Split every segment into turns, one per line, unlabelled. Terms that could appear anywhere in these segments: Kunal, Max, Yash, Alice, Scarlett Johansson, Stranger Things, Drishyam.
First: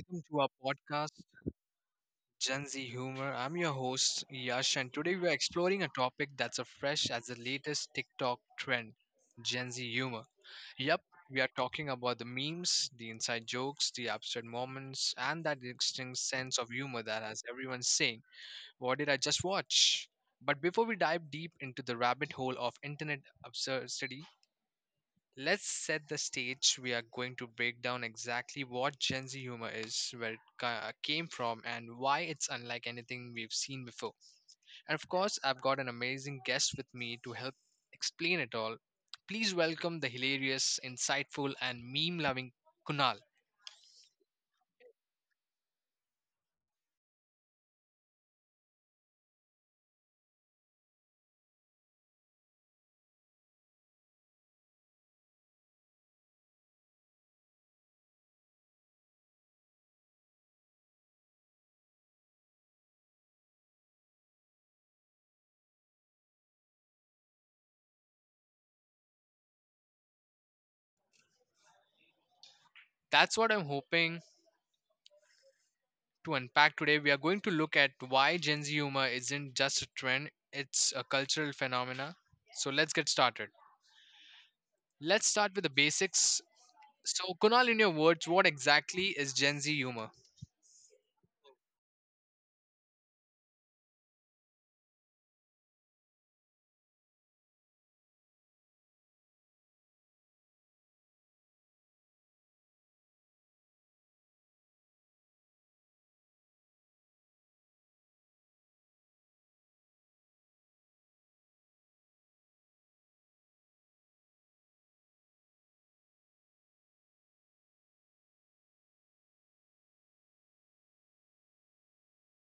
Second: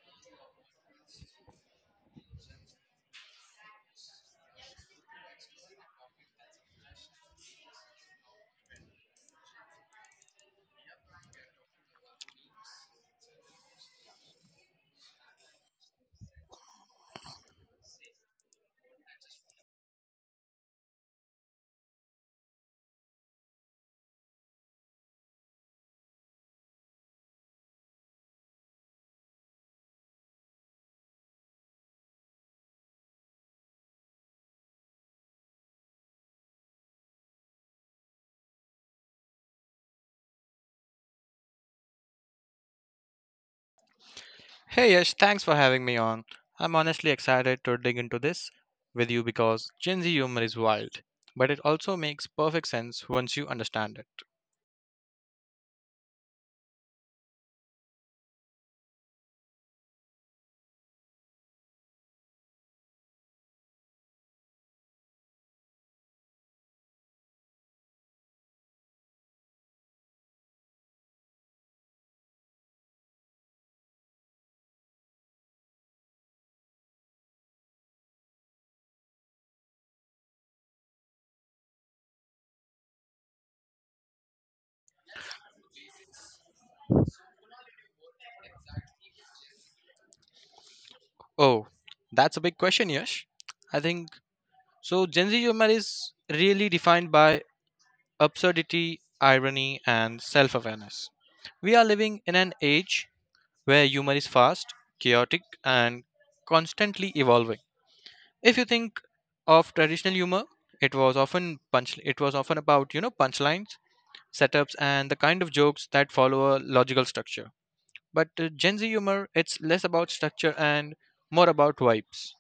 Welcome to our podcast, Gen Z Humor. I'm your host, Yash, and today we're exploring a topic that's as fresh as the latest TikTok trend. Gen Z humor. Yep, we are talking about the memes, the inside jokes, the absurd moments, and that distinct sense of humor that has everyone saying, what did I just watch? But before we dive deep into the rabbit hole of internet absurdity, let's set the stage. We are going to break down exactly what Gen Z humor is, where it came from, and why it's unlike anything we've seen before. And of course, I've got an amazing guest with me to help explain it all. Please welcome the hilarious, insightful, and meme loving Kunal.
Hey Yash, thanks for having me on. I'm honestly excited to dig into this with you because Gen Z humor is wild, but it also makes perfect sense once you understand it.
That's what I'm hoping to unpack today. We are going to look at why Gen Z humor isn't just a trend, it's a cultural phenomena. So let's get started. Let's start with the basics. So, Kunal, in your words, what exactly is Gen Z humor?
Oh, that's a big question, Yash. I think so. Gen Z humor is really defined by absurdity, irony, and self awareness. We are living in an age where humor is fast, chaotic, and constantly evolving. If you think of traditional humor, it was often about, punchlines, setups and the kind of jokes that follow a logical structure. But Gen Z humor, it's less about structure and more about vibes,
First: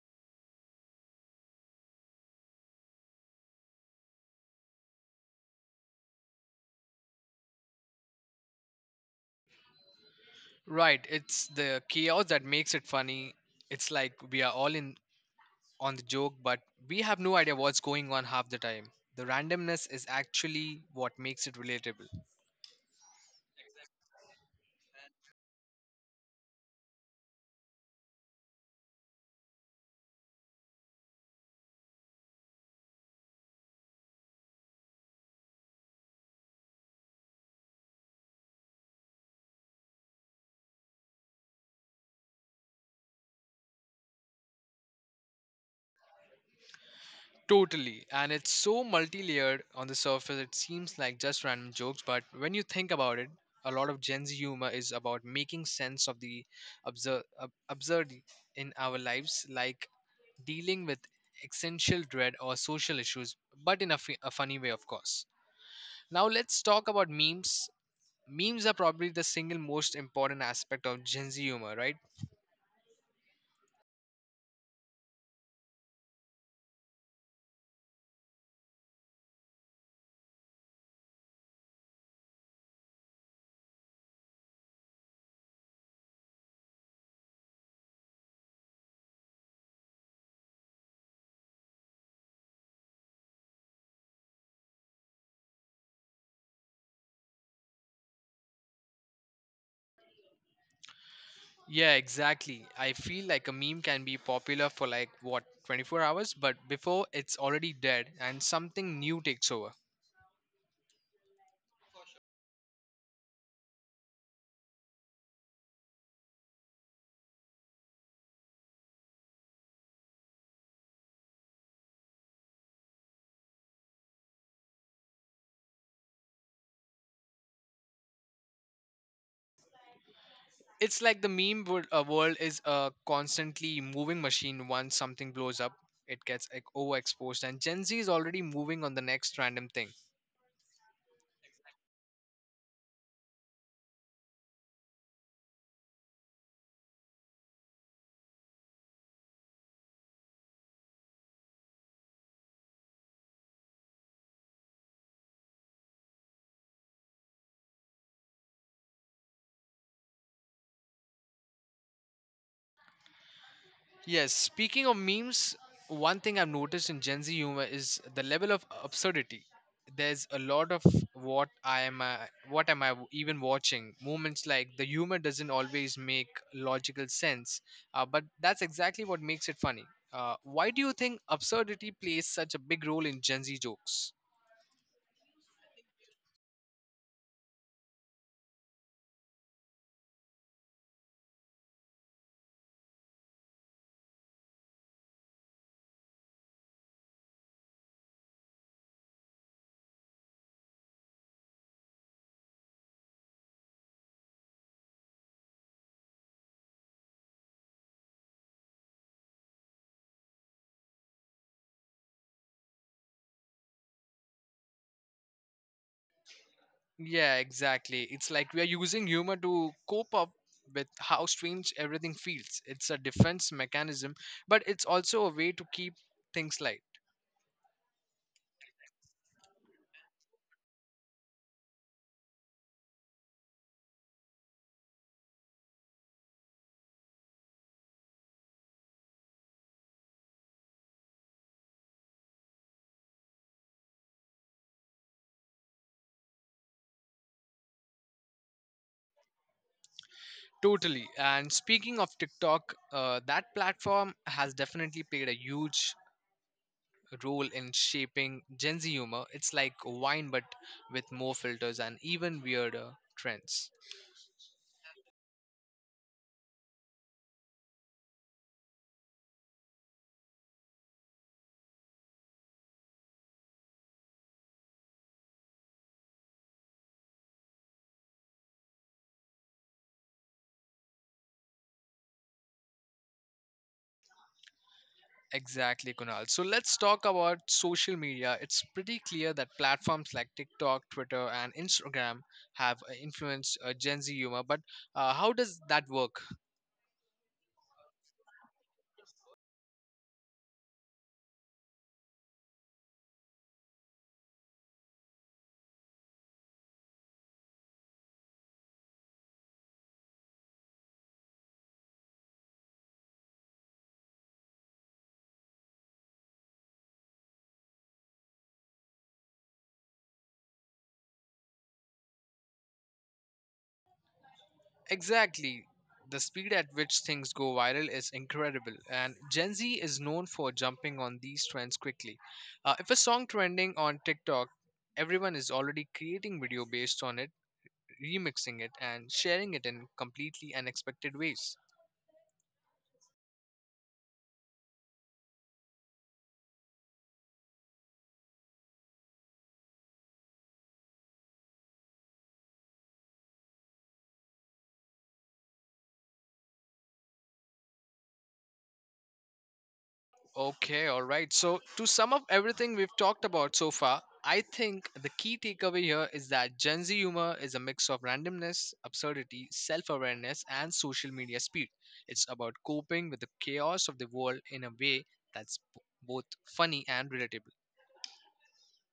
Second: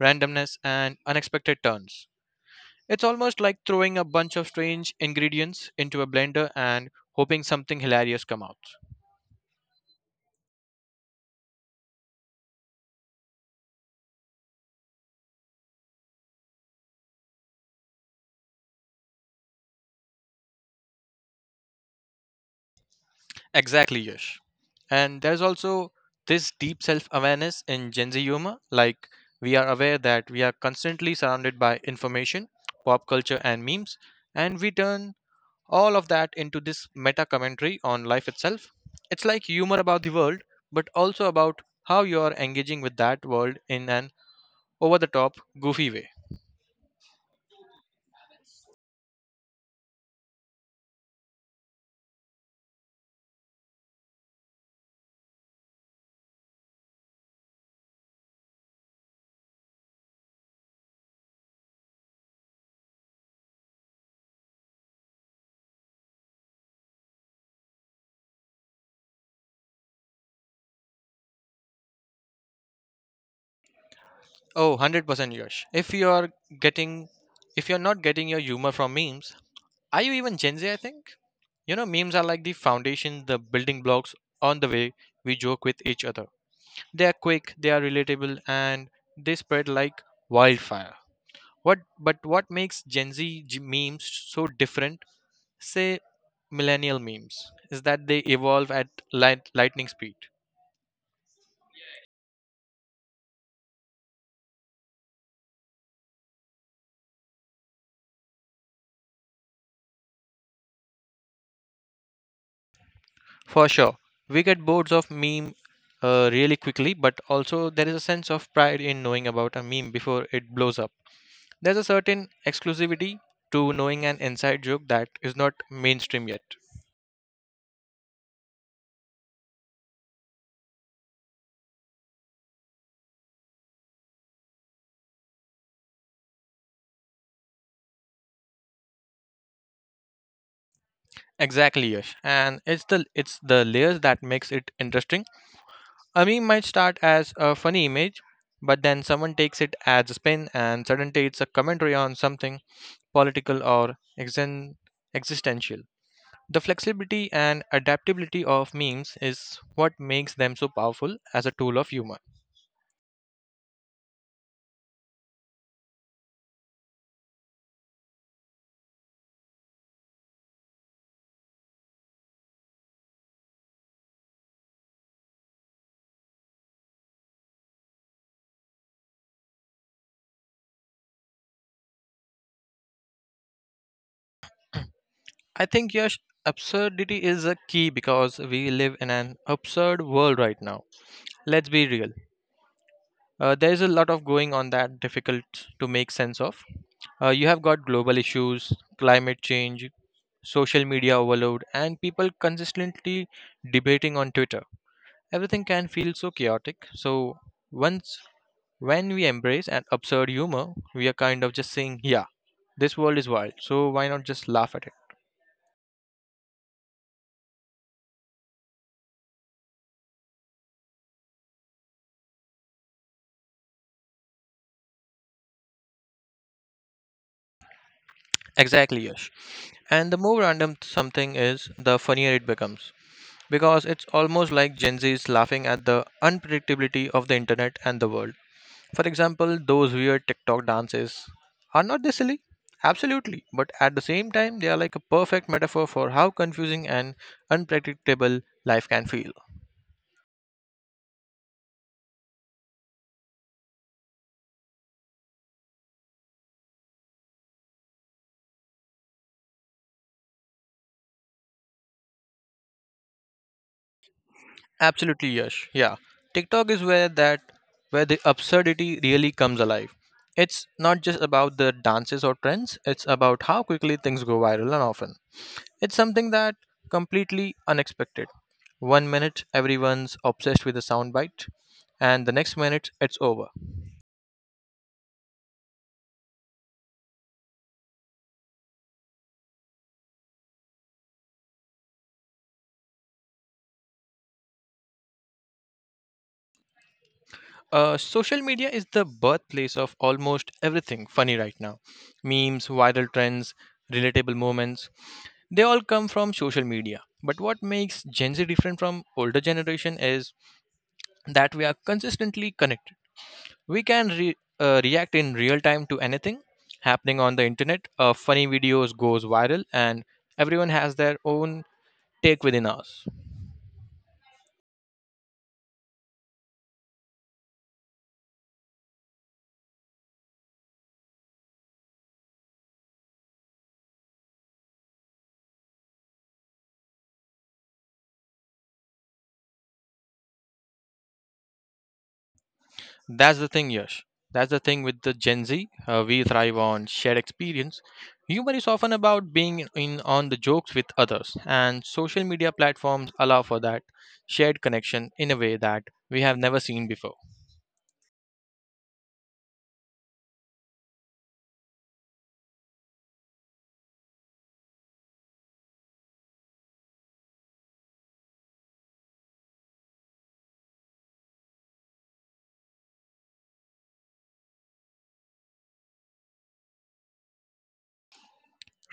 randomness and unexpected turns. It's almost like throwing a bunch of strange ingredients into a blender and hoping something hilarious comes out.
Right, it's the chaos that makes it funny. It's like we are all in on the joke, but we have no idea what's going on half the time. The randomness is actually what makes it relatable.
Exactly, Yash. And there's also this deep self awareness in Gen Z humor. Like, we are aware that we are constantly surrounded by information, pop culture, and memes, and we turn all of that into this meta commentary on life itself. It's like humor about the world, but also about how you are engaging with that world in an over the top, goofy way.
Totally, and it's so multi layered on the surface, it seems like just random jokes, but when you think about it, a lot of Gen Z humor is about making sense of the absurd, absurd in our lives, like dealing with existential dread or social issues, but in a funny way, of course. Now, let's talk about memes. Memes are probably the single most important aspect of Gen Z humor, right?
Oh, 100% Yash. Getting if you're not getting your humor from memes, are you even Gen Z, I think? You know, memes are like the foundation, the building blocks on the way we joke with each other. They are quick, they are relatable, and they spread like wildfire. What but what makes Gen Z memes so different, say millennial memes, is that they evolve at lightning speed.
Yeah, exactly. I feel like a meme can be popular for like what, 24 hours, but before it's already dead and something new takes over.
For sure. We get boards of meme really quickly, but also there is a sense of pride in knowing about a meme before it blows up. There's a certain exclusivity to knowing an inside joke that is not mainstream yet.
It's like the meme world is a constantly moving machine. Once something blows up, it gets like, overexposed, and Gen Z is already moving on the next random thing.
Exactly, Yash. And it's the layers that makes it interesting. A meme might start as a funny image, but then someone takes it as a spin and suddenly it's a commentary on something political or existential. The flexibility and adaptability of memes is what makes them so powerful as a tool of humor.
Yes, speaking of memes, one thing I've noticed in Gen Z humor is the level of absurdity. There's a lot of what I am, uh, what am even watching moments. Like the humor doesn't always make logical sense, but that's exactly what makes it funny. Why do you think absurdity plays such a big role in Gen Z jokes?
I think, Yash, absurdity is a key because we live in an absurd world right now. Let's be real. There is a lot of going on that difficult to make sense of. You have got global issues, climate change, social media overload, and people consistently debating on Twitter. Everything can feel so chaotic. So once when we embrace an absurd humor, we are kind of just saying, yeah, this world is wild. So why not just laugh at it?
Yeah, exactly. It's like we are using humor to cope up with how strange everything feels. It's a defense mechanism, but it's also a way to keep things light.
Exactly, Yash. And the more random something is, the funnier it becomes. Because it's almost like Gen Z is laughing at the unpredictability of the internet and the world. For example, those weird TikTok dances. Are not they silly? Absolutely. But at the same time, they are like a perfect metaphor for how confusing and unpredictable life can feel.
Totally. And speaking of TikTok, that platform has definitely played a huge role in shaping Gen Z humor. It's like wine, but with more filters and even weirder trends.
Absolutely, Yash. Yeah. TikTok is where that where the absurdity really comes alive. It's not just about the dances or trends, it's about how quickly things go viral and often. It's something that completely unexpected. One minute everyone's obsessed with a soundbite and the next minute it's over.
Exactly, Kunal. So let's talk about social media. It's pretty clear that platforms like TikTok, Twitter, and Instagram have influenced Gen Z humor. But how does that work?
Social media is the birthplace of almost everything funny right now. Memes, viral trends, relatable moments, they all come from social media. But what makes Gen Z different from older generation is that we are consistently connected. We can react in real time to anything happening on the internet. Funny videos goes viral and everyone has their own take within us.
Exactly. The speed at which things go viral is incredible, and Gen Z is known for jumping on these trends quickly. If a song trending on TikTok, everyone is already creating video based on it, remixing it, and sharing it in completely unexpected ways.
That's the thing, Yash. That's the thing with the Gen Z. We thrive on shared experience. Humor is often about being in on the jokes with others, and social media platforms allow for that shared connection in a way that we have never seen before.
Okay, all right. So, to sum up everything we've talked about so far, I think the key takeaway here is that Gen Z humor is a mix of randomness, absurdity, self awareness, and social media speed. It's about coping with the chaos of the world in a way that's both funny and relatable.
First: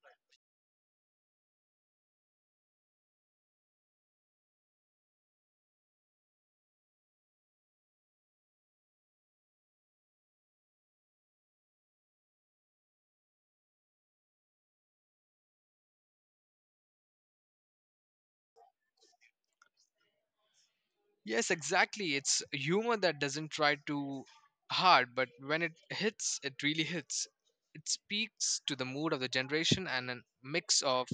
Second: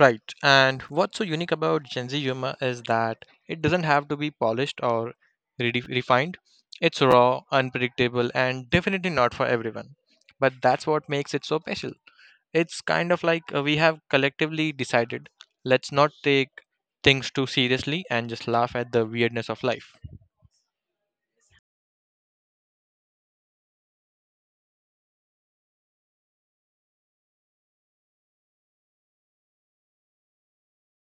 Right. And what's so unique about Gen Z humor is that it doesn't have to be polished or refined. It's raw, unpredictable, and definitely not for everyone. But that's what makes it so special. It's kind of like we have collectively decided let's not take things too seriously and just laugh at the weirdness of life.
Yes, exactly. It's humor that doesn't try too hard, but when it hits, it really hits. It speaks to the mood of the generation and a mix of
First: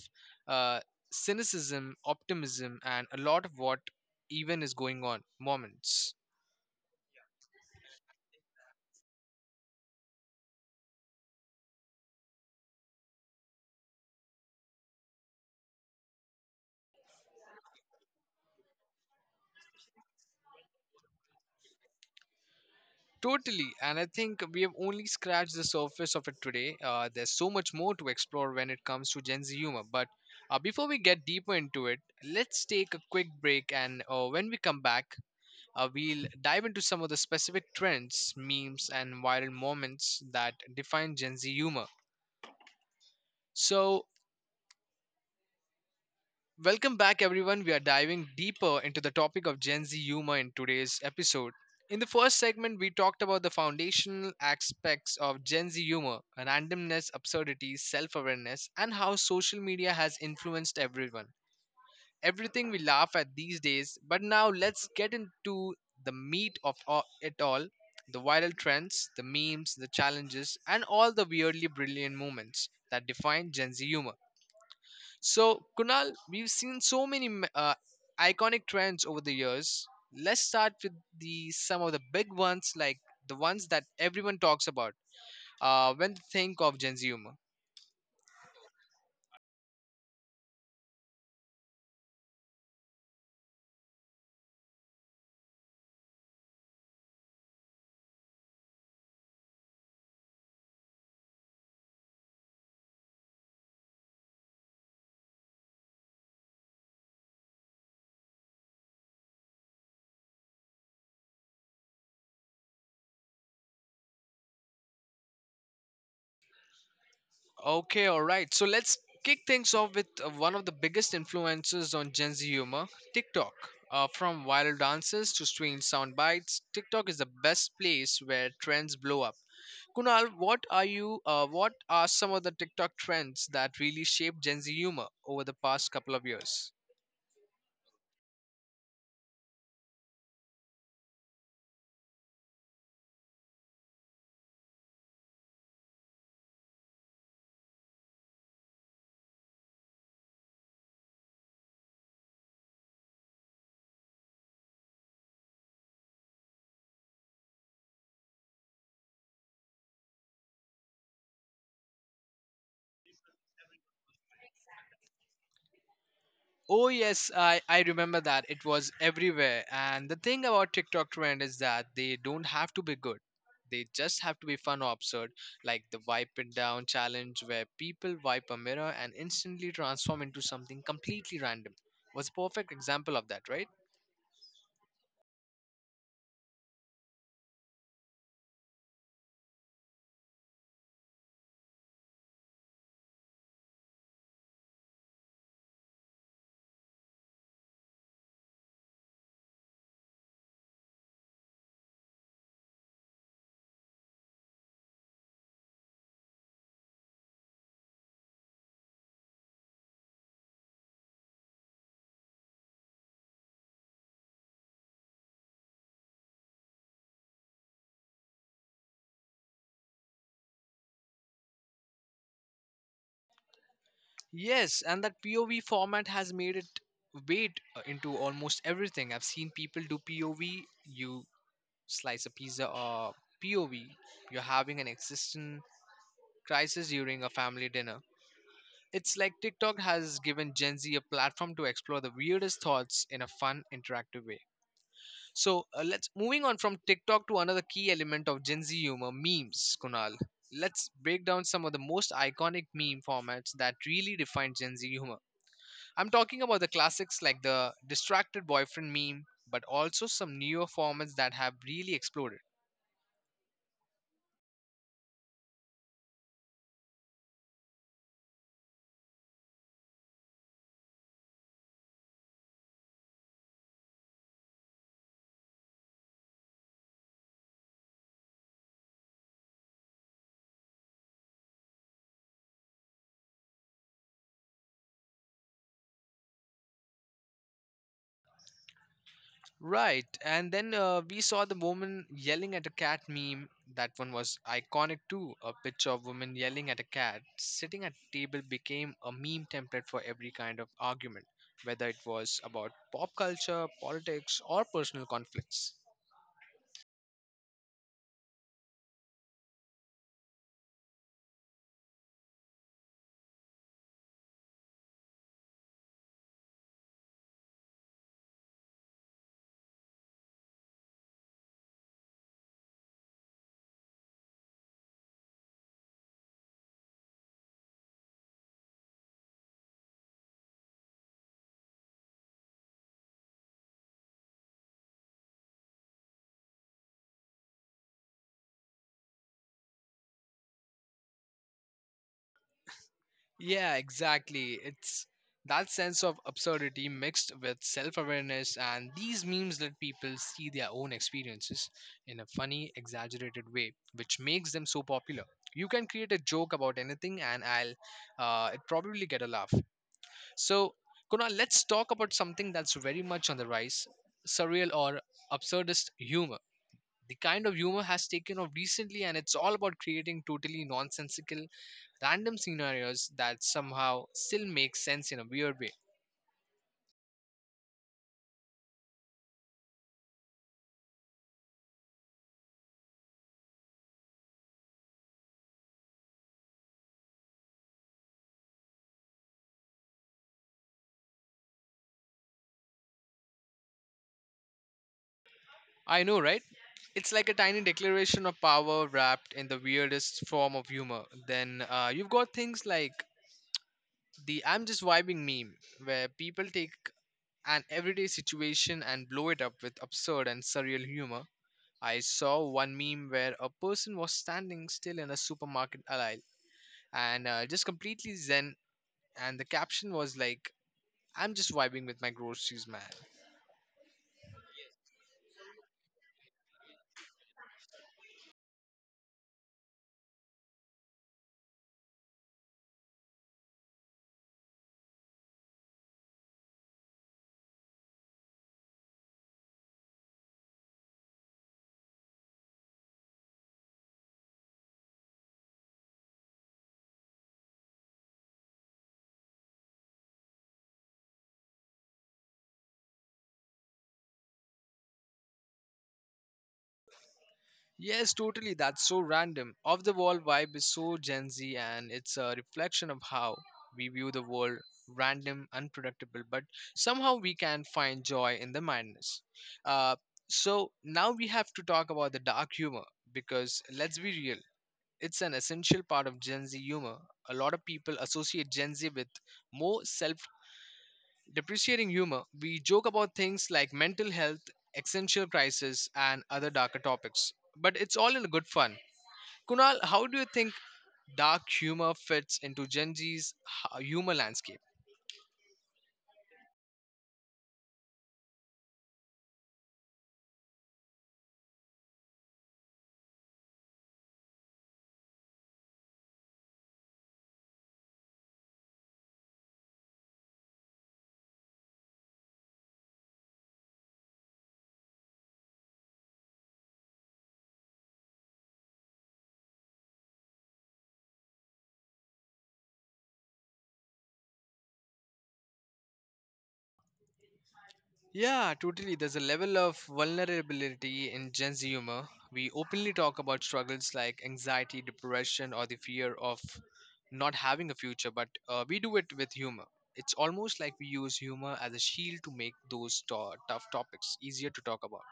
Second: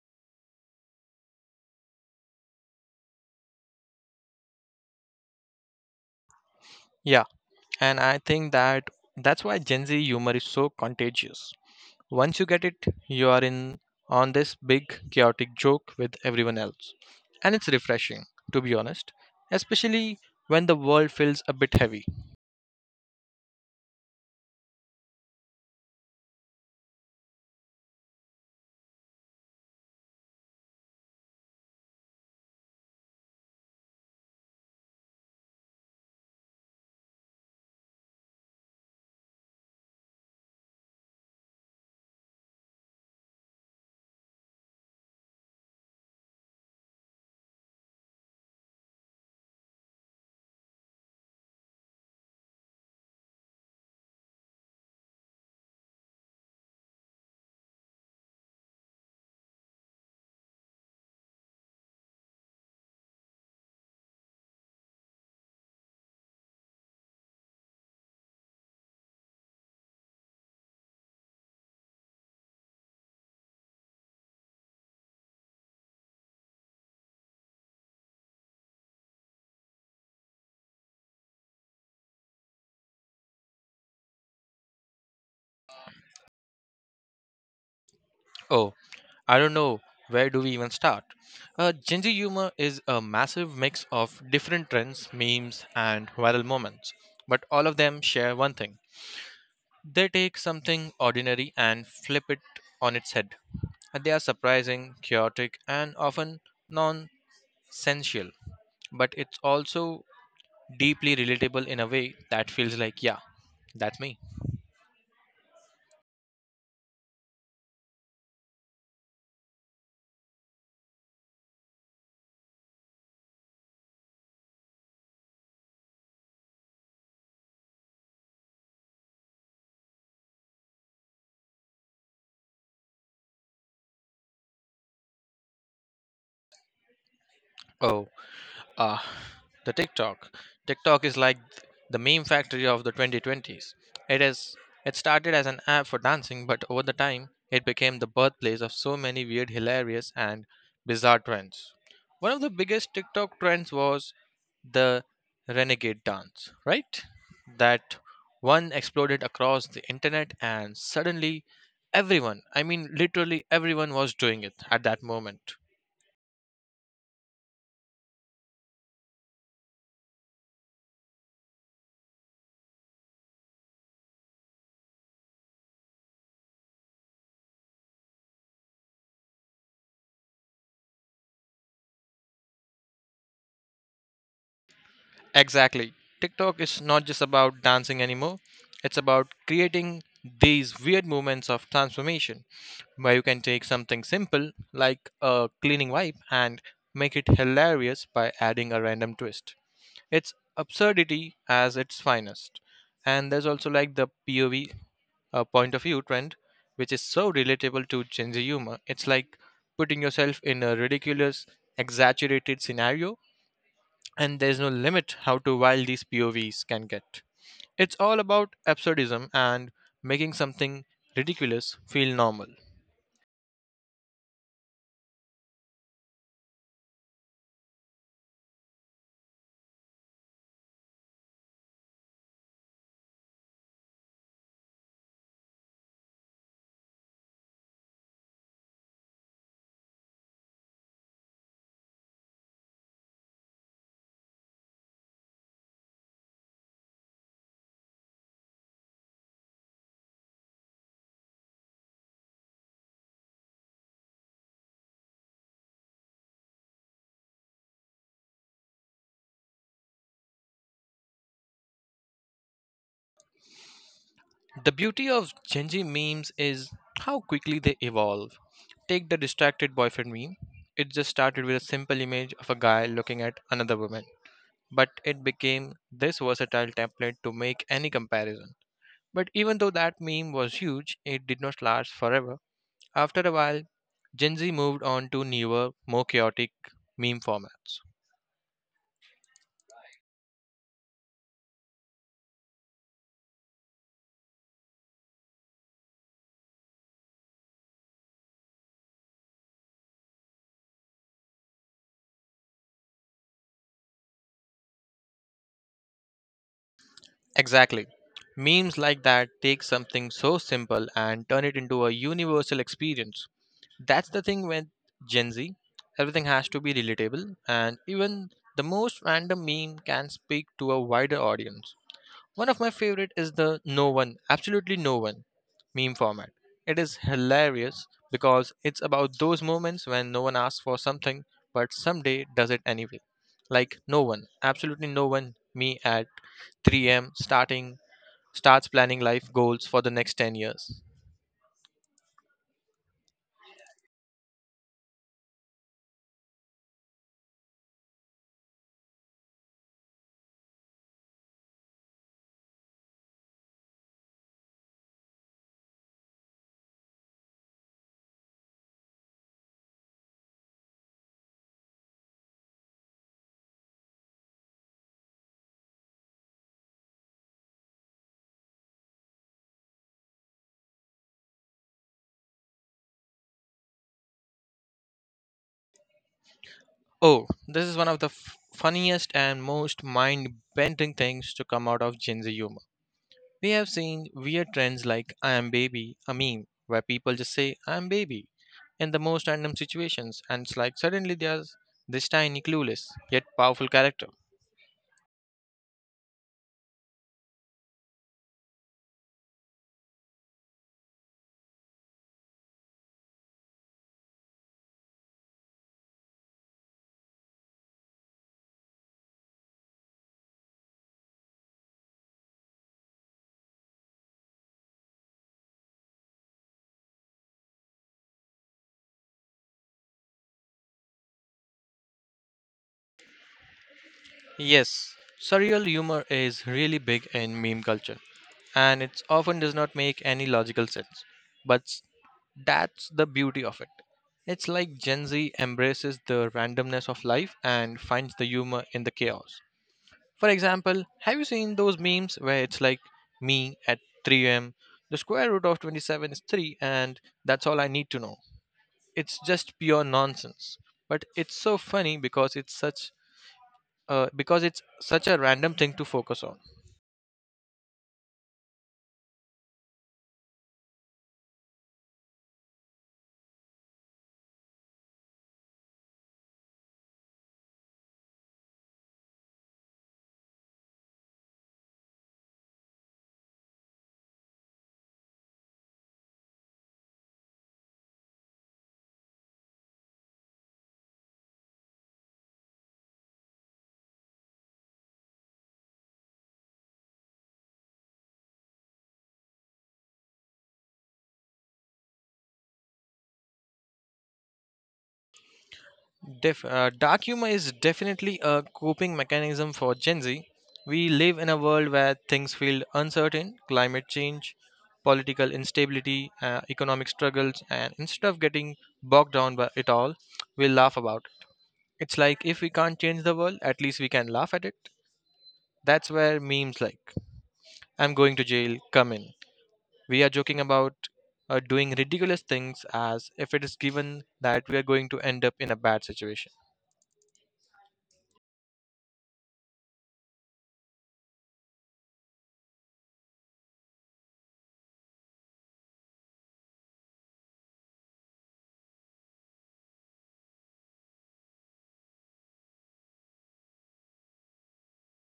uh, cynicism, optimism, and a lot of what even is going on moments.
Yeah, and I think that that's why Gen Z humor is so contagious. Once you get it, you are in on this big chaotic joke with everyone else. And it's refreshing, to be honest, especially when the world feels a bit heavy.
Totally, and I think we have only scratched the surface of it today. There's so much more to explore when it comes to Gen Z humor, but before we get deeper into it, let's take a quick break. And when we come back, we'll dive into some of the specific trends, memes, and viral moments that define Gen Z humor. So, welcome back, everyone. We are diving deeper into the topic of Gen Z humor in today's episode. In the first segment, we talked about the foundational aspects of Gen Z humor, randomness, absurdity, self awareness, and how social media has influenced everyone. Everything we laugh at these days. But now let's get into the meat of it all, the viral trends, the memes, the challenges, and all the weirdly brilliant moments that define Gen Z humor. So, Kunal, we've seen so many iconic trends over the years. Let's start with the some of the big ones, like the ones that everyone talks about when they think of Gen Z humor.
Oh, I don't know where do we even start. Gen Z humor is a massive mix of different trends, memes, and viral moments, but all of them share one thing: they take something ordinary and flip it on its head. And they are surprising, chaotic, and often nonsensical, but it's also deeply relatable in a way that feels like, yeah, that's me.
Okay, all right. So let's kick things off with one of the biggest influences on Gen Z humor, TikTok. From viral dances to strange sound bites, TikTok is the best place where trends blow up. Kunal, what are you? What are some of the TikTok trends that really shaped Gen Z humor over the past couple of years?
Oh. Ah, the TikTok. TikTok is like the meme factory of the 2020s. It is. It started as an app for dancing, but over the time, it became the birthplace of so many weird, hilarious, and bizarre trends. One of the biggest TikTok trends was the renegade dance, right? That one exploded across the internet, and suddenly everyone, I mean, literally everyone, was doing it at that moment.
Oh yes, I remember that. It was everywhere. And the thing about TikTok trend is that they don't have to be good. They just have to be fun or absurd, like the wipe it down challenge where people wipe a mirror and instantly transform into something completely random. Was a perfect example of that, right?
Exactly. TikTok is not just about dancing anymore, it's about creating these weird moments of transformation where you can take something simple like a cleaning wipe and make it hilarious by adding a random twist. It's absurdity as its finest. And there's also like the POV point of view trend, which is so relatable to Gen Z humor. It's like putting yourself in a ridiculous, exaggerated scenario, and there's no limit how to wild these povs can get. It's all about absurdism and making something ridiculous feel normal.
Yes, and that POV format has made it weight into almost everything. I've seen people do POV. You slice a pizza, or POV. You're having an existential crisis during a family dinner. It's like TikTok has given Gen Z a platform to explore the weirdest thoughts in a fun, interactive way. So let's moving on from TikTok to another key element of Gen Z humor: memes. Kunal, let's break down some of the most iconic meme formats that really define Gen Z humor. I'm talking about the classics like the distracted boyfriend meme, but also some newer formats that have really exploded.
The beauty of genji memes is how quickly they evolve. Take the distracted boyfriend meme. It just started with a simple image of a guy looking at another woman, but it became this versatile template to make any comparison. But even though that meme was huge, it did not last forever. After a while, Gen Z moved on to newer, more chaotic meme formats.
Right, and then we saw the woman yelling at a cat meme. That one was iconic too. A picture of woman yelling at a cat sitting at a table became a meme template for every kind of argument, whether it was about pop culture, politics, or personal conflicts.
Exactly. Memes like that take something so simple and turn it into a universal experience. That's the thing with Gen Z. Everything has to be relatable, and even the most random meme can speak to a wider audience. One of my favorite is the no one, absolutely no one meme format. It is hilarious because it's about those moments when no one asks for something but someday does it anyway. Like no one, absolutely no one, me at 3 a.m. starting starts planning life goals for the next 10 years.
Yeah, exactly. It's that sense of absurdity mixed with self awareness, and these memes let people see their own experiences in a funny, exaggerated way, which makes them so popular. You can create a joke about anything, and I'll it probably get a laugh. So, Kunal, let's talk about something that's very much on the rise, surreal or absurdist humor. The kind of humor has taken off recently, and it's all about creating totally nonsensical random scenarios that somehow still make sense in a weird way.
Oh, this is one of the funniest and most mind-bending things to come out of Gen Z humor. We have seen weird trends like I am baby, a meme, where people just say I am baby in the most random situations, and it's like suddenly there's this tiny, clueless, yet powerful character.
I know, right? It's like a tiny declaration of power wrapped in the weirdest form of humor. Then you've got things like the I'm just vibing meme, where people take an everyday situation and blow it up with absurd and surreal humor. I saw one meme where a person was standing still in a supermarket aisle and just completely zen, and the caption was like, I'm just vibing with my groceries, man.
Yes, surreal humor is really big in meme culture, and it often does not make any logical sense. But s- that's the beauty of it. It's like Gen Z embraces the randomness of life and finds the humor in the chaos. For example, have you seen those memes where it's like me at 3 a.m., the square root of 27 is 3, and that's all I need to know? It's just pure nonsense. But it's so funny because it's such a random thing to focus on.
Yes, totally. That's so random. Off the wall vibe is so Gen Z, and it's a reflection of how we view the world, random, unpredictable, but somehow we can find joy in the madness. Uh, so now we have to talk about the dark humor, because let's be real, it's an essential part of Gen Z humor. A lot of people associate Gen Z with more self depreciating humor. We joke about things like mental health, existential crisis, and other darker topics. But it's all in good fun. Kunal, how do you think dark humor fits into Gen Z's humor landscape?
Dark humor is definitely a coping mechanism for Gen Z. We live in a world where things feel uncertain: climate change, political instability, economic struggles, and instead of getting bogged down by it all, we laugh about. It's like if we can't change the world, at least we can laugh at it. That's where memes like I'm going to jail come in. We are joking about doing ridiculous things as if it is given that we are going to end up in a bad situation.
Yeah, totally. There's a level of vulnerability in Gen Z humor. We openly talk about struggles like anxiety, depression, or the fear of not having a future, but we do it with humor. It's almost like we use humor as a shield to make those tough topics easier to talk about.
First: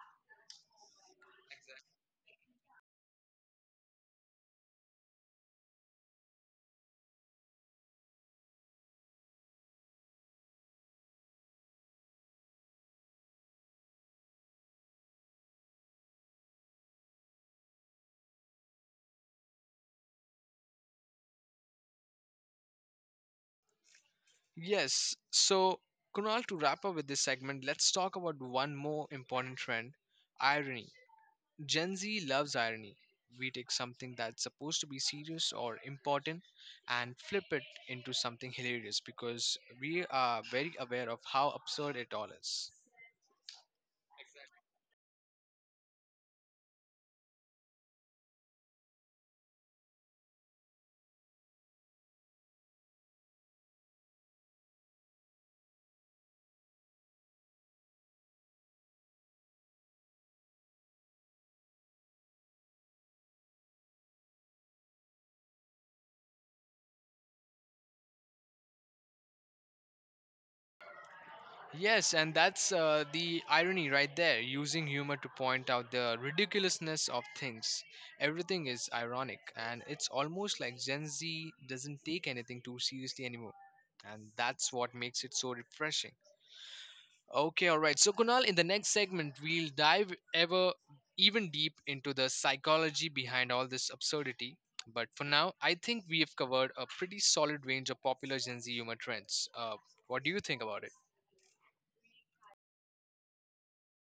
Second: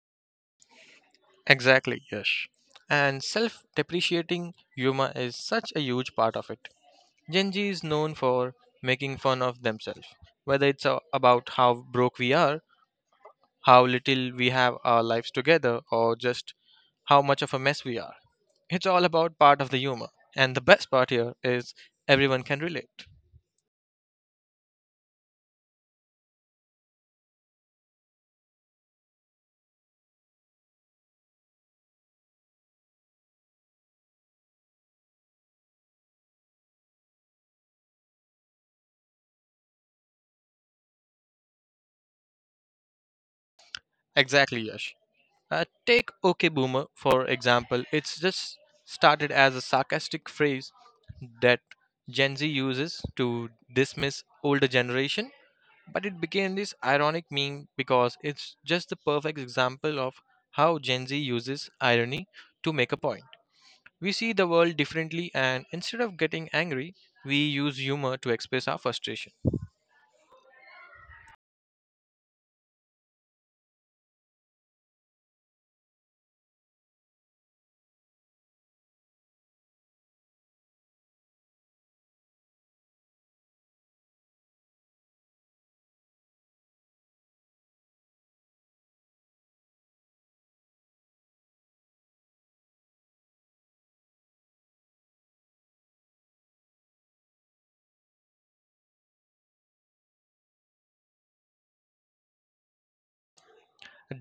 Exactly, Yash. And self depreciating humor is such a huge part of it. Gen Z is known for making fun of themselves, whether it's about how broke we are, how little we have our lives together, or just how much of a mess we are. It's all about part of the humor. And the best part here is everyone can relate.
Yes, so Kunal, to wrap up with this segment, let's talk about one more important trend, irony. Gen Z loves irony. We take something that's supposed to be serious or important and flip it into something hilarious because we are very aware of how absurd it all is.
Exactly, Yash. Take OK Boomer, for example. It's just Started as a sarcastic phrase that Gen Z uses to dismiss older generation, but it became this ironic meme because it's just the perfect example of how Gen Z uses irony to make a point. We see the world differently and instead of getting angry, we use humor to express our frustration.
Yes, and that's the irony right there, using humor to point out the ridiculousness of things. Everything is ironic, and it's almost like Gen Z doesn't take anything too seriously anymore. And that's what makes it so refreshing. Okay, all right. So, Kunal, in the next segment, we'll dive ever even deep into the psychology behind all this absurdity. But for now, I think we have covered a pretty solid range of popular Gen Z humor trends. What do you think about it?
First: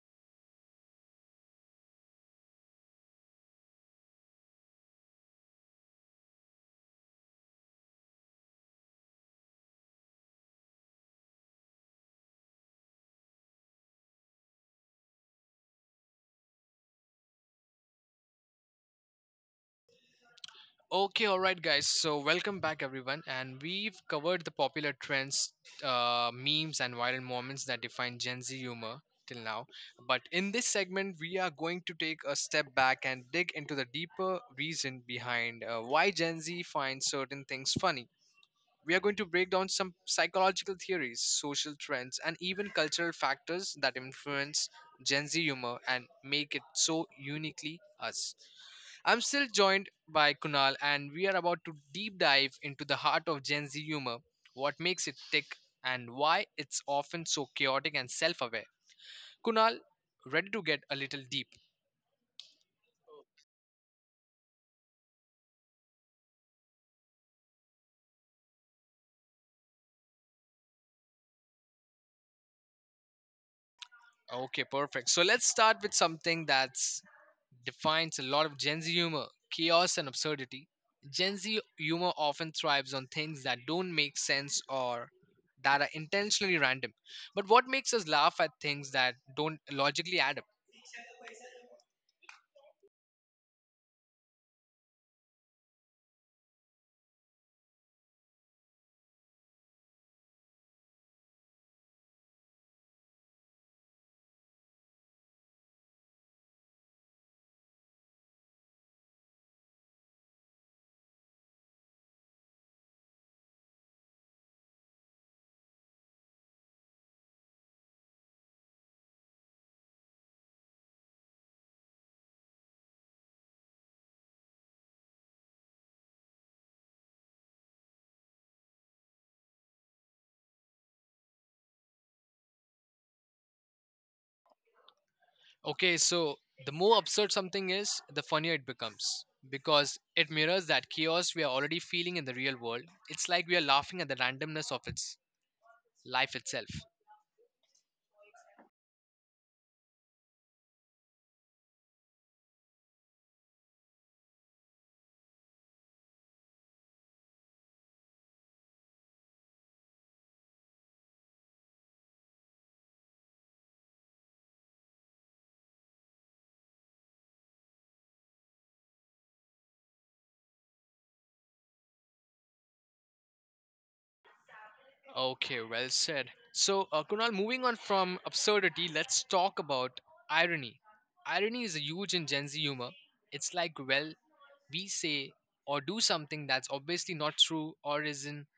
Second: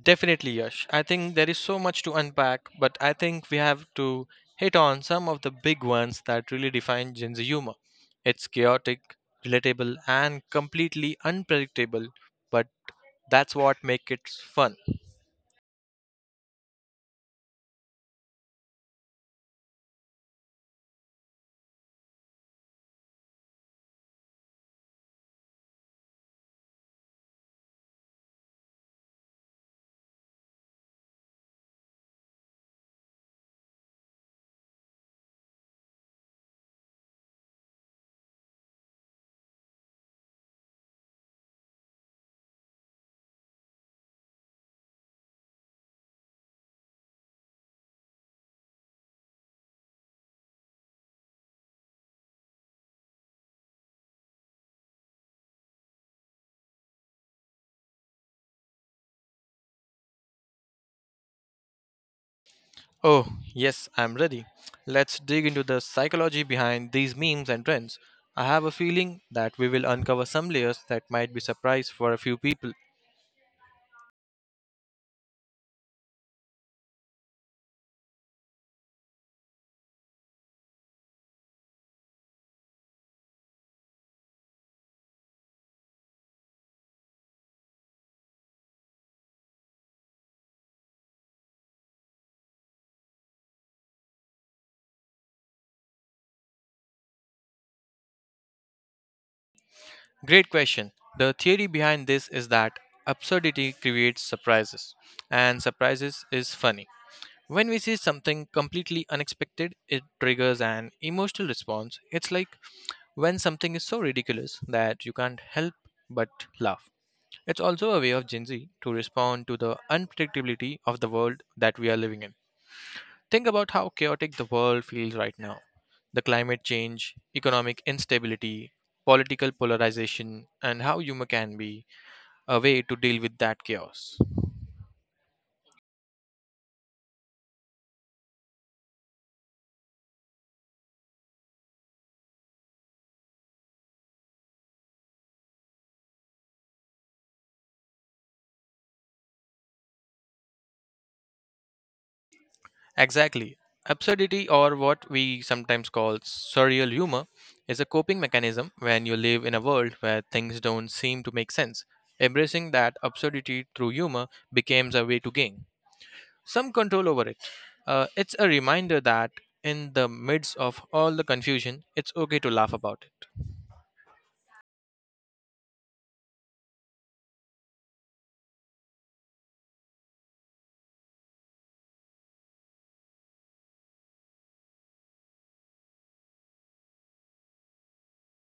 Definitely, Yash. I think there is so much to unpack, but I think we have to hit on some of the big ones that really define Gen Z humor. It's chaotic, relatable, and completely unpredictable, but that's what makes it fun.
Okay, all right, guys. So, welcome back, everyone. And we've covered the popular trends, memes, and viral moments that define Gen Z humor till now. But in this segment, we are going to take a step back and dig into the deeper reason behind why Gen Z finds certain things funny. We are going to break down some psychological theories, social trends, and even cultural factors that influence Gen Z humor and make it so uniquely us. I'm still joined by Kunal, and we are about to deep dive into the heart of Gen Z humor, what makes it tick, and why it's often so chaotic and self aware. Kunal, ready to get a little deep?
Oh, yes, I'm ready. Let's dig into the psychology behind these memes and trends. I have a feeling that we will uncover some layers that might be surprise for a few people.
Okay, perfect. So let's start with something that defines a lot of Gen Z humor chaos and absurdity. Gen Z humor often thrives on things that don't make sense or that are intentionally random. But what makes us laugh at things that don't logically add up?
Great question. The theory behind this is that absurdity creates surprises, and surprises is funny. When we see something completely unexpected, it triggers an emotional response. It's like when something is so ridiculous that you can't help but laugh. It's also a way of Gen Z to respond to the unpredictability of the world that we are living in. Think about how chaotic the world feels right now. The climate change, economic instability, political polarization, and how humor can be a way to deal with that chaos.
Okay, so the more absurd something is, the funnier it becomes because it mirrors that chaos we are already feeling in the real world. It's like we are laughing at the randomness of its life itself.
Exactly. Absurdity, or what we sometimes call surreal humor, is a coping mechanism when you live in a world where things don't seem to make sense. Embracing that absurdity through humor becomes a way to gain some control over it. It's a reminder that in the midst of all the confusion, it's okay to laugh about it.
Okay, well said. So, Kunal, moving on from absurdity, let's talk about irony. Irony is huge in Gen Z humor. It's like, well, we say or do something that's obviously not true or isn't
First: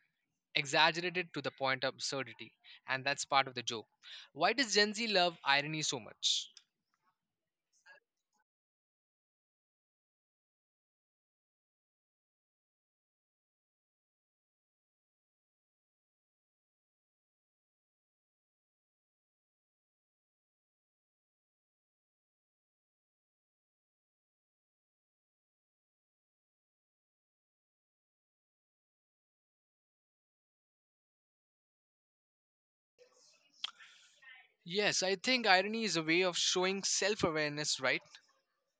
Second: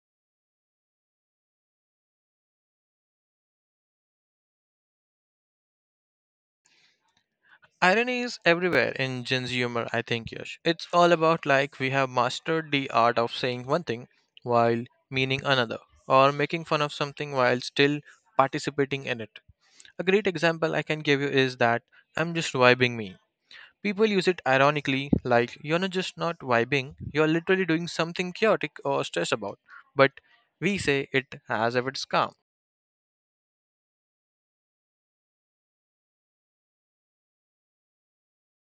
exaggerated to the point of absurdity, and that's part of the joke. Why does Gen Z love irony so much?
Irony is everywhere in Gen Z humor, I think, Yash. It's all about like we have mastered the art of saying one thing while meaning another, or making fun of something while still participating in it. A great example I can give you is that I'm just vibing me. People use it ironically, like you're not just not vibing, you're literally doing something chaotic or stressed about. But we say it as if it's calm.
Yes, I think irony is a way of showing self awareness, right?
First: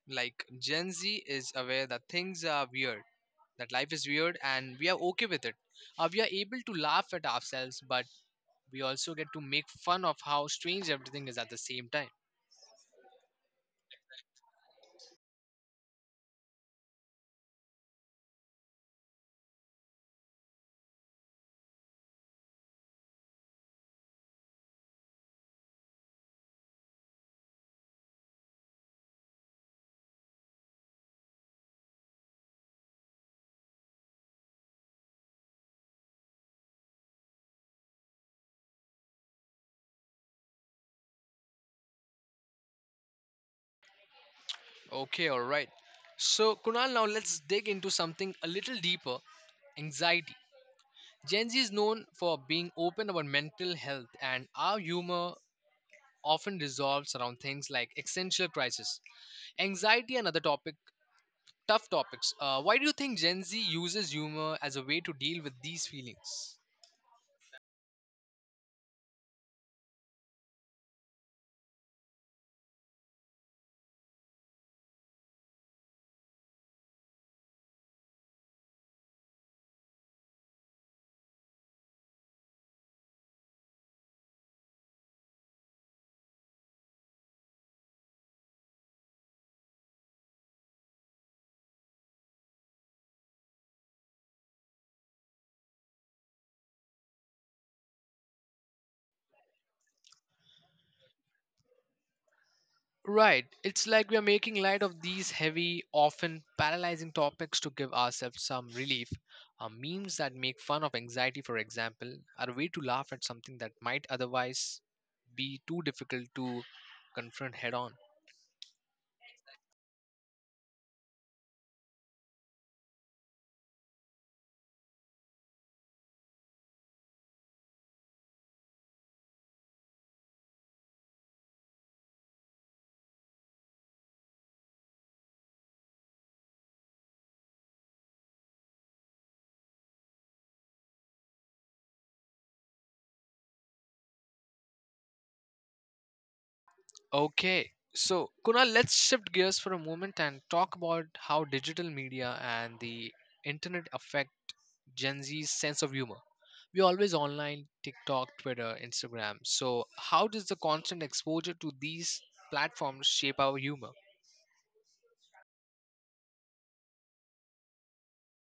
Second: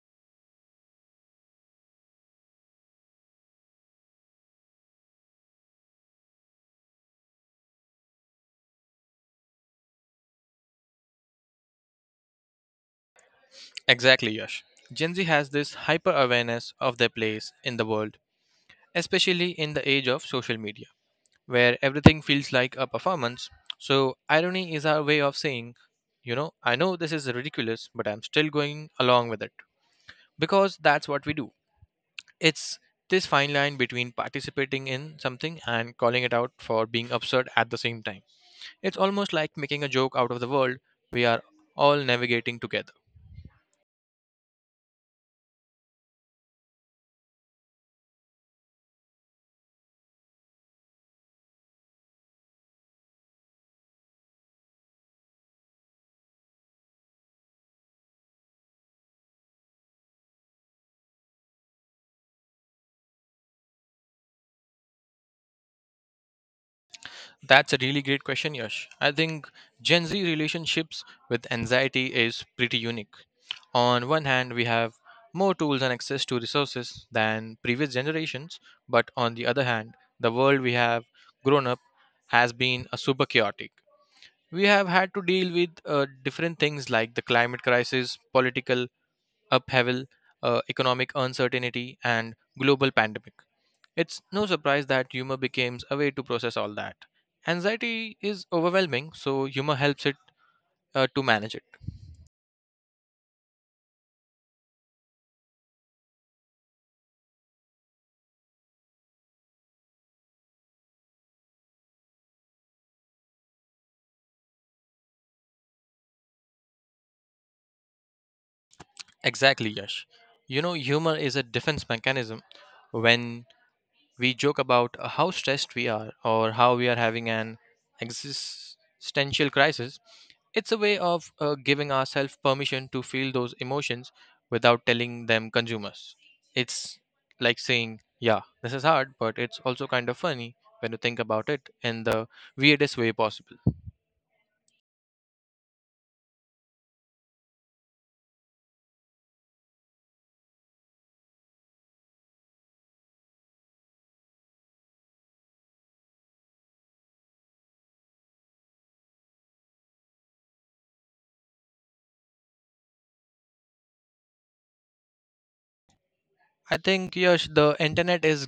Like, Gen Z is aware that things are weird, that life is weird, and we are okay with it. We are able to laugh at ourselves, but we also get to make fun of how strange everything is at the same time.
Exactly, Yash. Gen Z has this hyper awareness of their place in the world, especially in the age of social media, where everything feels like a performance. So, irony is our way of saying, you know, I know this is ridiculous, but I'm still going along with it. Because that's what we do. It's this fine line between participating in something and calling it out for being absurd at the same time. It's almost like making a joke out of the world we are all navigating together.
Okay, alright. So, Kunal, now let's dig into something a little deeper anxiety. Gen Z is known for being open about mental health, and our humor often resolves around things like existential crisis, anxiety, and other topic tough topics. Why do you think Gen Z uses humor as a way to deal with these feelings?
That's a really great question, Yash. I think Gen Z relationships with anxiety is pretty unique. On one hand, we have more tools and access to resources than previous generations, but on the other hand, the world we have grown up has been a super chaotic. We have had to deal with different things like the climate crisis, political upheaval, economic uncertainty, and global pandemic. It's no surprise that humor becomes a way to process all that. Anxiety is overwhelming, so humor helps it to manage it.
Right, it's like we are making light of these heavy, often paralyzing topics to give ourselves some relief. Memes that make fun of anxiety, for example, are a way to laugh at something that might otherwise be too difficult to confront head on.
Exactly, Yash. You know, humor is a defense mechanism. When we joke about how stressed we are or how we are having an existential crisis, it's a way of giving ourselves permission to feel those emotions without telling them consumers. It's like saying, yeah, this is hard, but it's also kind of funny when you think about it in the weirdest way possible.
Okay, so Kunal, let's shift gears for a moment and talk about how digital media and the internet affect Gen Z's sense of humor. We're always online, TikTok, Twitter, Instagram. So, how does the constant exposure to these platforms shape our humor?
I think, Yash, the internet is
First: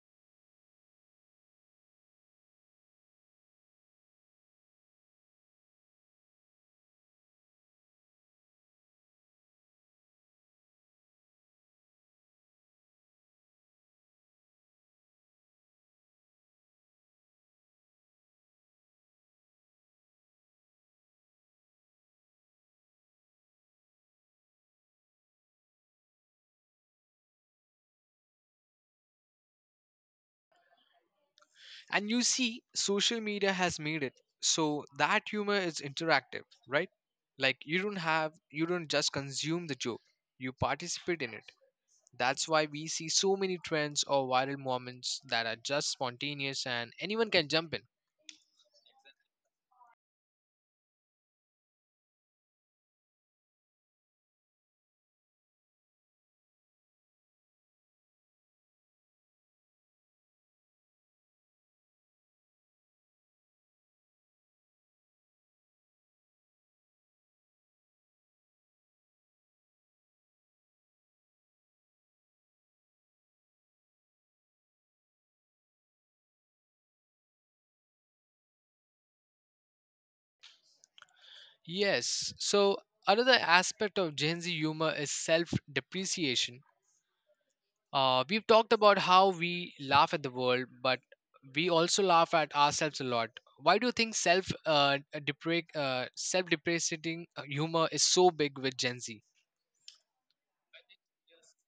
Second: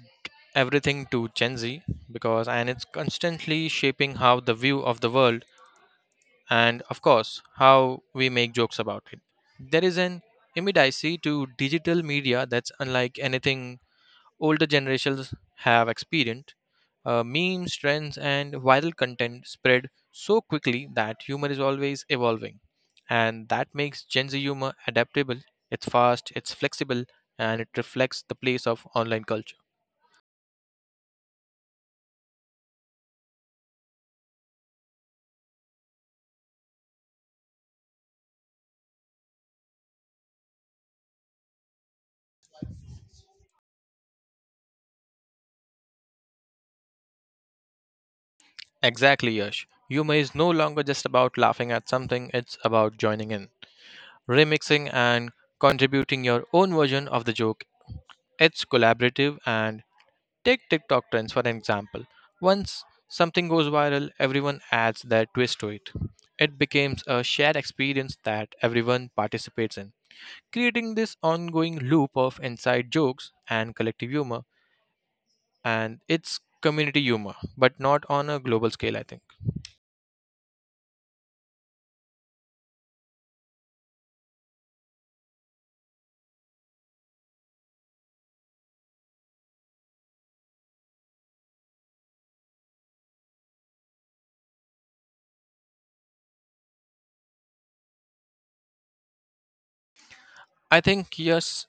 everything to Gen Z because, and it's constantly shaping how the view of the world and, of course, how we make jokes about it. There is an immediacy to digital media that's unlike anything older generations have experienced. Memes, trends, and viral content spread so quickly that humor is always evolving. And that makes Gen Z humor adaptable, it's fast, it's flexible, and it reflects the place of online culture.
And you see, social media has made it so that humor is interactive, right? Like you don't just consume the joke, you participate in it. That's why we see so many trends or viral moments that are just spontaneous and anyone can jump in.
Exactly, Yash. Humor is no longer just about laughing at something, it's about joining in, remixing, and contributing your own version of the joke. It's collaborative, and take TikTok trends for an example. Once something goes viral, everyone adds their twist to it. It becomes a shared experience that everyone participates in, creating this ongoing loop of inside jokes and collective humor. And it's community humor, but not on a global scale, I think.
Yes, so another aspect of Gen Z humor is self depreciation. We've talked about how we laugh at the world, but we also laugh at ourselves a lot. Why do you think self depreciating humor is so big with Gen Z?
I think, yes,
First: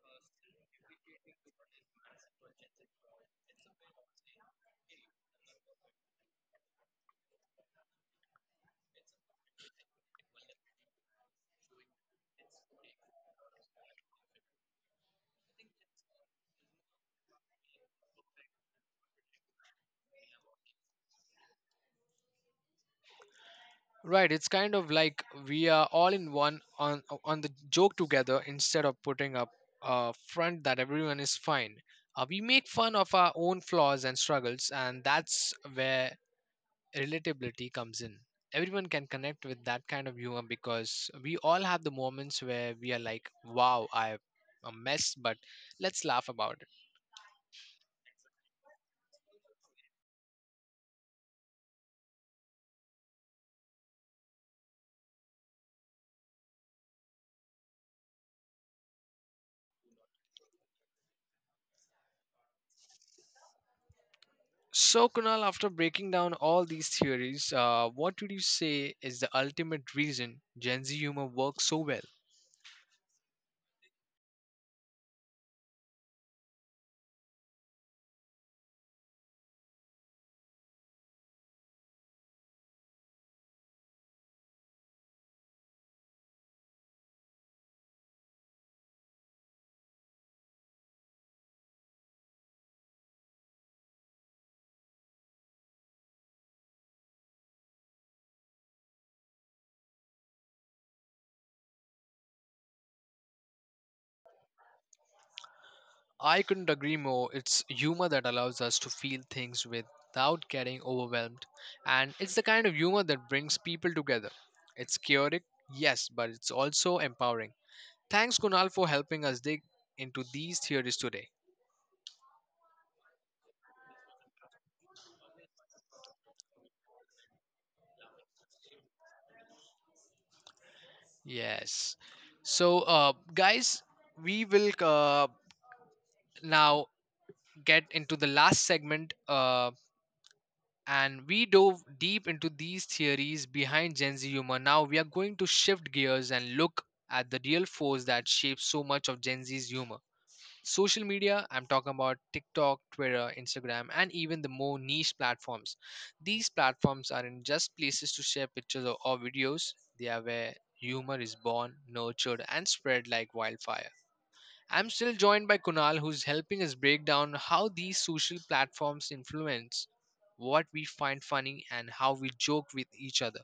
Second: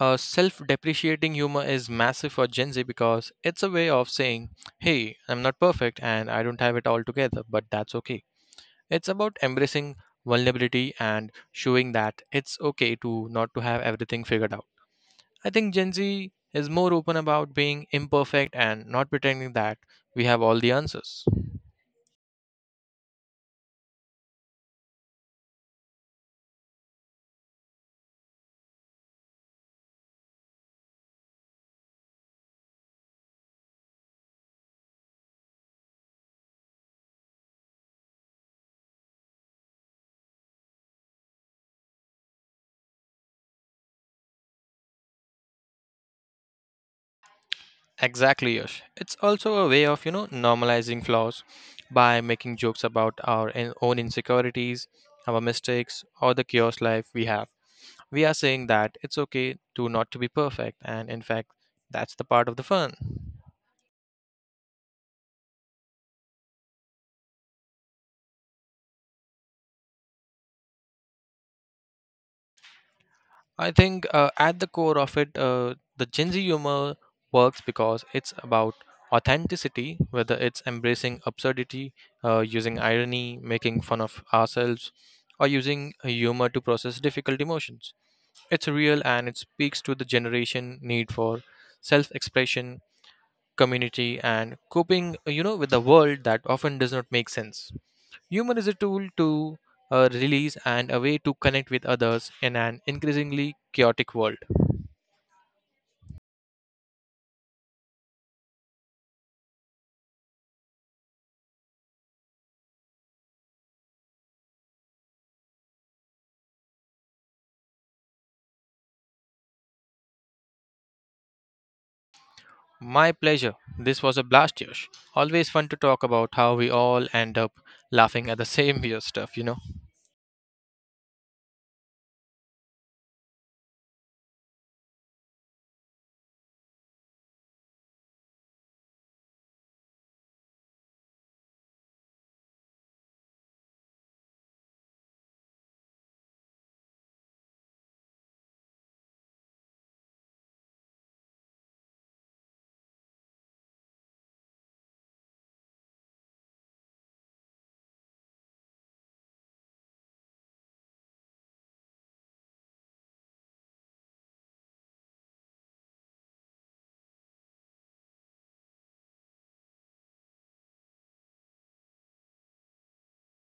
self depreciating humor is massive for Gen Z because it's a way of saying, hey, I'm not perfect and I don't have it all together, but that's okay. It's about embracing vulnerability and showing that it's okay to not to have everything figured out. I think Gen Z is more open about being imperfect and not pretending that we have all the answers.
Right, it's kind of like we are all in one on the joke together instead of putting up a front that everyone is fine. We make fun of our own flaws and struggles, and that's where relatability comes in. Everyone can connect with that kind of humor because we all have the moments where we are like, "Wow, I a mess," but let's laugh about it.
Exactly, Yash. It's also a way of, you know, normalizing flaws by making jokes about our own insecurities, our mistakes, or the chaos life we have. We are saying that it's okay to not to be perfect, and in fact, that's the part of the fun.
So, Kunal, after breaking down all these theories, what would you say is the ultimate reason Gen Z humor works so well?
I think at the core of it, the Gen Z humor works because it's about authenticity, whether it's embracing absurdity, using irony, making fun of ourselves, or using humor to process difficult emotions. It's real and it speaks to the generation need for self expression, community, and coping, you know, with the world that often does not make sense. Humor is a tool to release and a way to connect with others in an increasingly chaotic world.
I couldn't agree more. It's humor that allows us to feel things without getting overwhelmed. And it's the kind of humor that brings people together. It's chaotic, yes, but it's also empowering. Thanks, Kunal, for helping us dig into these theories today.
My pleasure. This was a blast, Yash. Always fun to talk about how we all end up laughing at the same weird stuff, you know?
Yes. So, guys, we will now get into the last segment. And we dove deep into these theories behind Gen Z humor. Now we are going to shift gears and look at the real force that shapes so much of Gen Z's humor. Social media, I'm talking about TikTok, Twitter, Instagram, and even the more niche platforms. These platforms aren't just places to share pictures or videos, they are where humor is born, nurtured, and spread like wildfire. I'm still joined by Kunal, who's helping us break down how these social platforms influence what we find funny and how we joke with each other.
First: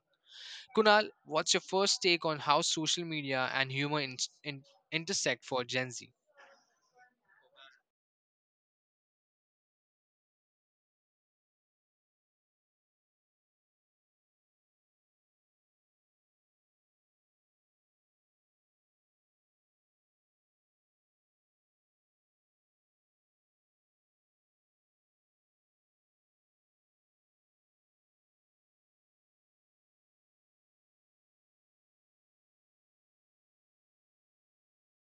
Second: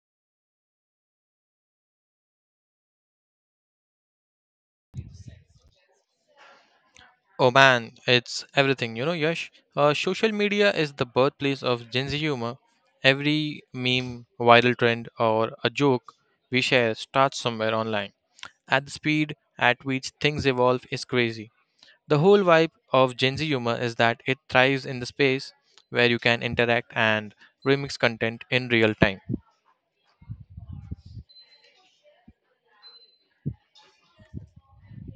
Kunal, what's your first take on how social media and humor in- intersect for Gen Z?
Oh man, it's everything, you know, Yash. Social media is the birthplace of Gen Z humor. Every meme, viral trend, or a joke we share starts somewhere online. At the speed at which things evolve is crazy. The whole vibe of Gen Z humor is that it thrives in the space where you can interact and remix content in real time.